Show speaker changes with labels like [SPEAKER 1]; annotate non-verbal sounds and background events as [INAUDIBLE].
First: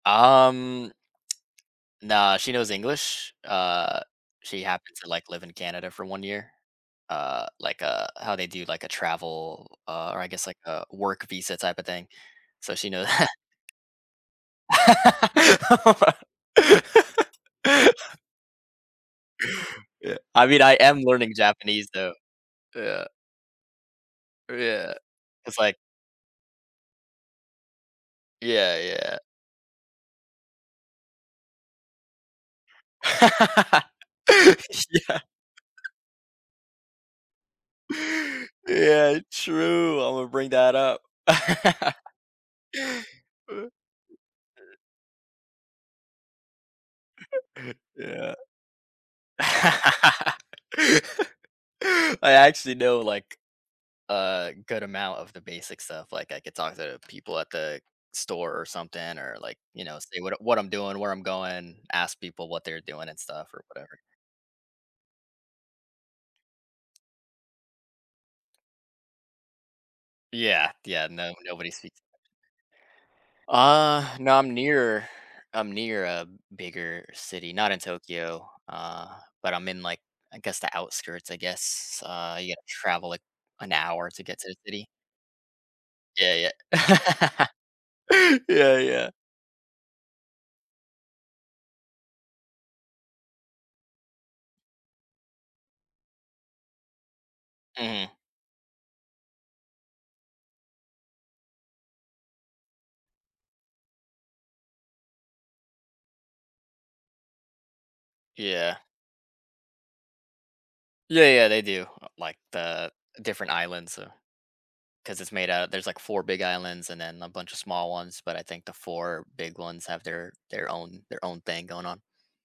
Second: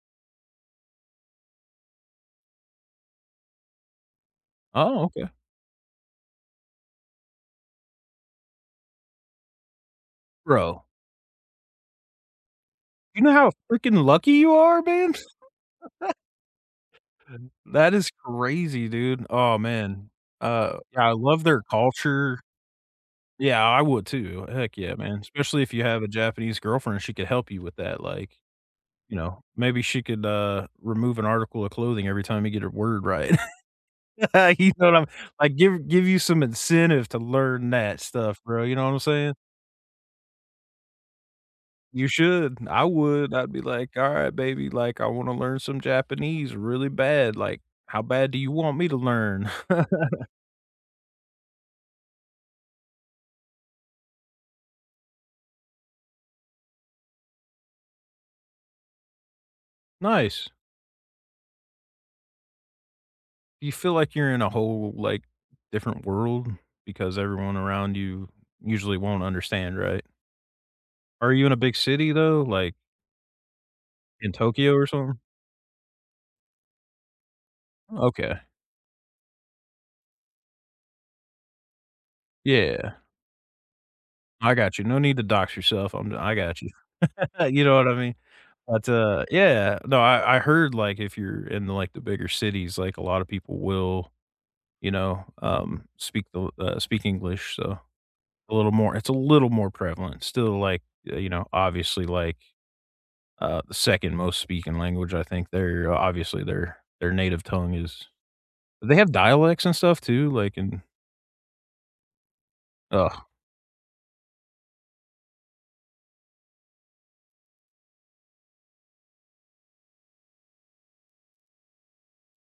[SPEAKER 1] Um, nah, she knows English. Uh, she happens
[SPEAKER 2] Oh,
[SPEAKER 1] to, like,
[SPEAKER 2] okay.
[SPEAKER 1] live in Canada for 1 year. Uh, like, uh, how they do, like, a travel, uh or I guess, like, a
[SPEAKER 2] Bro
[SPEAKER 1] work visa typa thing. So she know
[SPEAKER 2] You know how freaking lucky you
[SPEAKER 1] [LAUGHS] [LAUGHS]
[SPEAKER 2] are, man?
[SPEAKER 1] Oh
[SPEAKER 2] [LAUGHS] H n
[SPEAKER 1] my
[SPEAKER 2] that is
[SPEAKER 1] [LAUGHS]
[SPEAKER 2] crazy, dude. Aw, man.
[SPEAKER 1] Yeah. I mean, I
[SPEAKER 2] Uh,
[SPEAKER 1] am
[SPEAKER 2] yeah, I
[SPEAKER 1] learning
[SPEAKER 2] love their
[SPEAKER 1] Japanese though,
[SPEAKER 2] culture.
[SPEAKER 1] yeah.
[SPEAKER 2] Yeah, I would too, heck
[SPEAKER 1] Yeah,
[SPEAKER 2] yeah, man;
[SPEAKER 1] it's
[SPEAKER 2] especially if
[SPEAKER 1] like
[SPEAKER 2] you have a Japanese girlfriend, she could help you with that, like,
[SPEAKER 1] Yeah, yeah.
[SPEAKER 2] you know, maybe she could, uh, remove an article of clothing every time you get a word right.
[SPEAKER 1] [LAUGHS]
[SPEAKER 2] [LAUGHS] You know what I'm
[SPEAKER 1] Yeah.
[SPEAKER 2] like, give give you some incentive to learn that stuff, bro, you know what I'm
[SPEAKER 1] Yeah,
[SPEAKER 2] saying?
[SPEAKER 1] true. Imma bring that up. [LAUGHS]
[SPEAKER 2] You should, I would, I'd be like, "All right, baby, like, I wanna learn some Japanese really bad. Like,
[SPEAKER 1] [LAUGHS]
[SPEAKER 2] how bad
[SPEAKER 1] Yeah.
[SPEAKER 2] do you want me to learn?" [LAUGHS]
[SPEAKER 1] [LAUGHS] I actually know, like, a good amount of the basic stuff; like, I could talk to the people at the store or something or, like, you know, say what
[SPEAKER 2] Nice.
[SPEAKER 1] what I'm doing, where I'm going, ask people what they're doing and stuff or
[SPEAKER 2] You feel
[SPEAKER 1] whatever.
[SPEAKER 2] like you're in a whole, like, different world because everyone around you usually won't understand, right?
[SPEAKER 1] Yeah, yeah,
[SPEAKER 2] Are
[SPEAKER 1] no,
[SPEAKER 2] you in a
[SPEAKER 1] nobody
[SPEAKER 2] big
[SPEAKER 1] speaks
[SPEAKER 2] city though, like
[SPEAKER 1] Uh,
[SPEAKER 2] in
[SPEAKER 1] no, I'm
[SPEAKER 2] Tokyo or
[SPEAKER 1] near
[SPEAKER 2] something?
[SPEAKER 1] I'm near a bigger city, not in
[SPEAKER 2] Okay.
[SPEAKER 1] Tokyo, uh, but I'm in, like, I guess the outskirts, I guess. Uh, you gotta
[SPEAKER 2] Yeah.
[SPEAKER 1] travel, like, an hour to get to the
[SPEAKER 2] I got you,
[SPEAKER 1] city.
[SPEAKER 2] no need to dox yourself, I'm d
[SPEAKER 1] Yeah,
[SPEAKER 2] I got you.
[SPEAKER 1] yeah.
[SPEAKER 2] [CHUCKLES] You know what I mean?
[SPEAKER 1] [LAUGHS] Yeah,
[SPEAKER 2] But,
[SPEAKER 1] yeah.
[SPEAKER 2] uh, yeah. No, I I heard, like, if you're in, like, the bigger cities, like, a lotta people will, you know, um, speak the l uh, speak English, so
[SPEAKER 1] Mhm.
[SPEAKER 2] a little more it's a little more prevalent. Still, like, uh, you know, obviously, like, uh, the second most speaking language. I think there obviously their their native tongue is
[SPEAKER 1] Yeah.
[SPEAKER 2] They have dialects and stuff too, like in
[SPEAKER 1] Yeah, yeah, they do. Uh, like, the
[SPEAKER 2] Ugh.
[SPEAKER 1] different islands, so 'Cause it's made out there's, like, 4 big islands and then a buncha small ones, but I think the 4 big ones have their their own their own thing going on.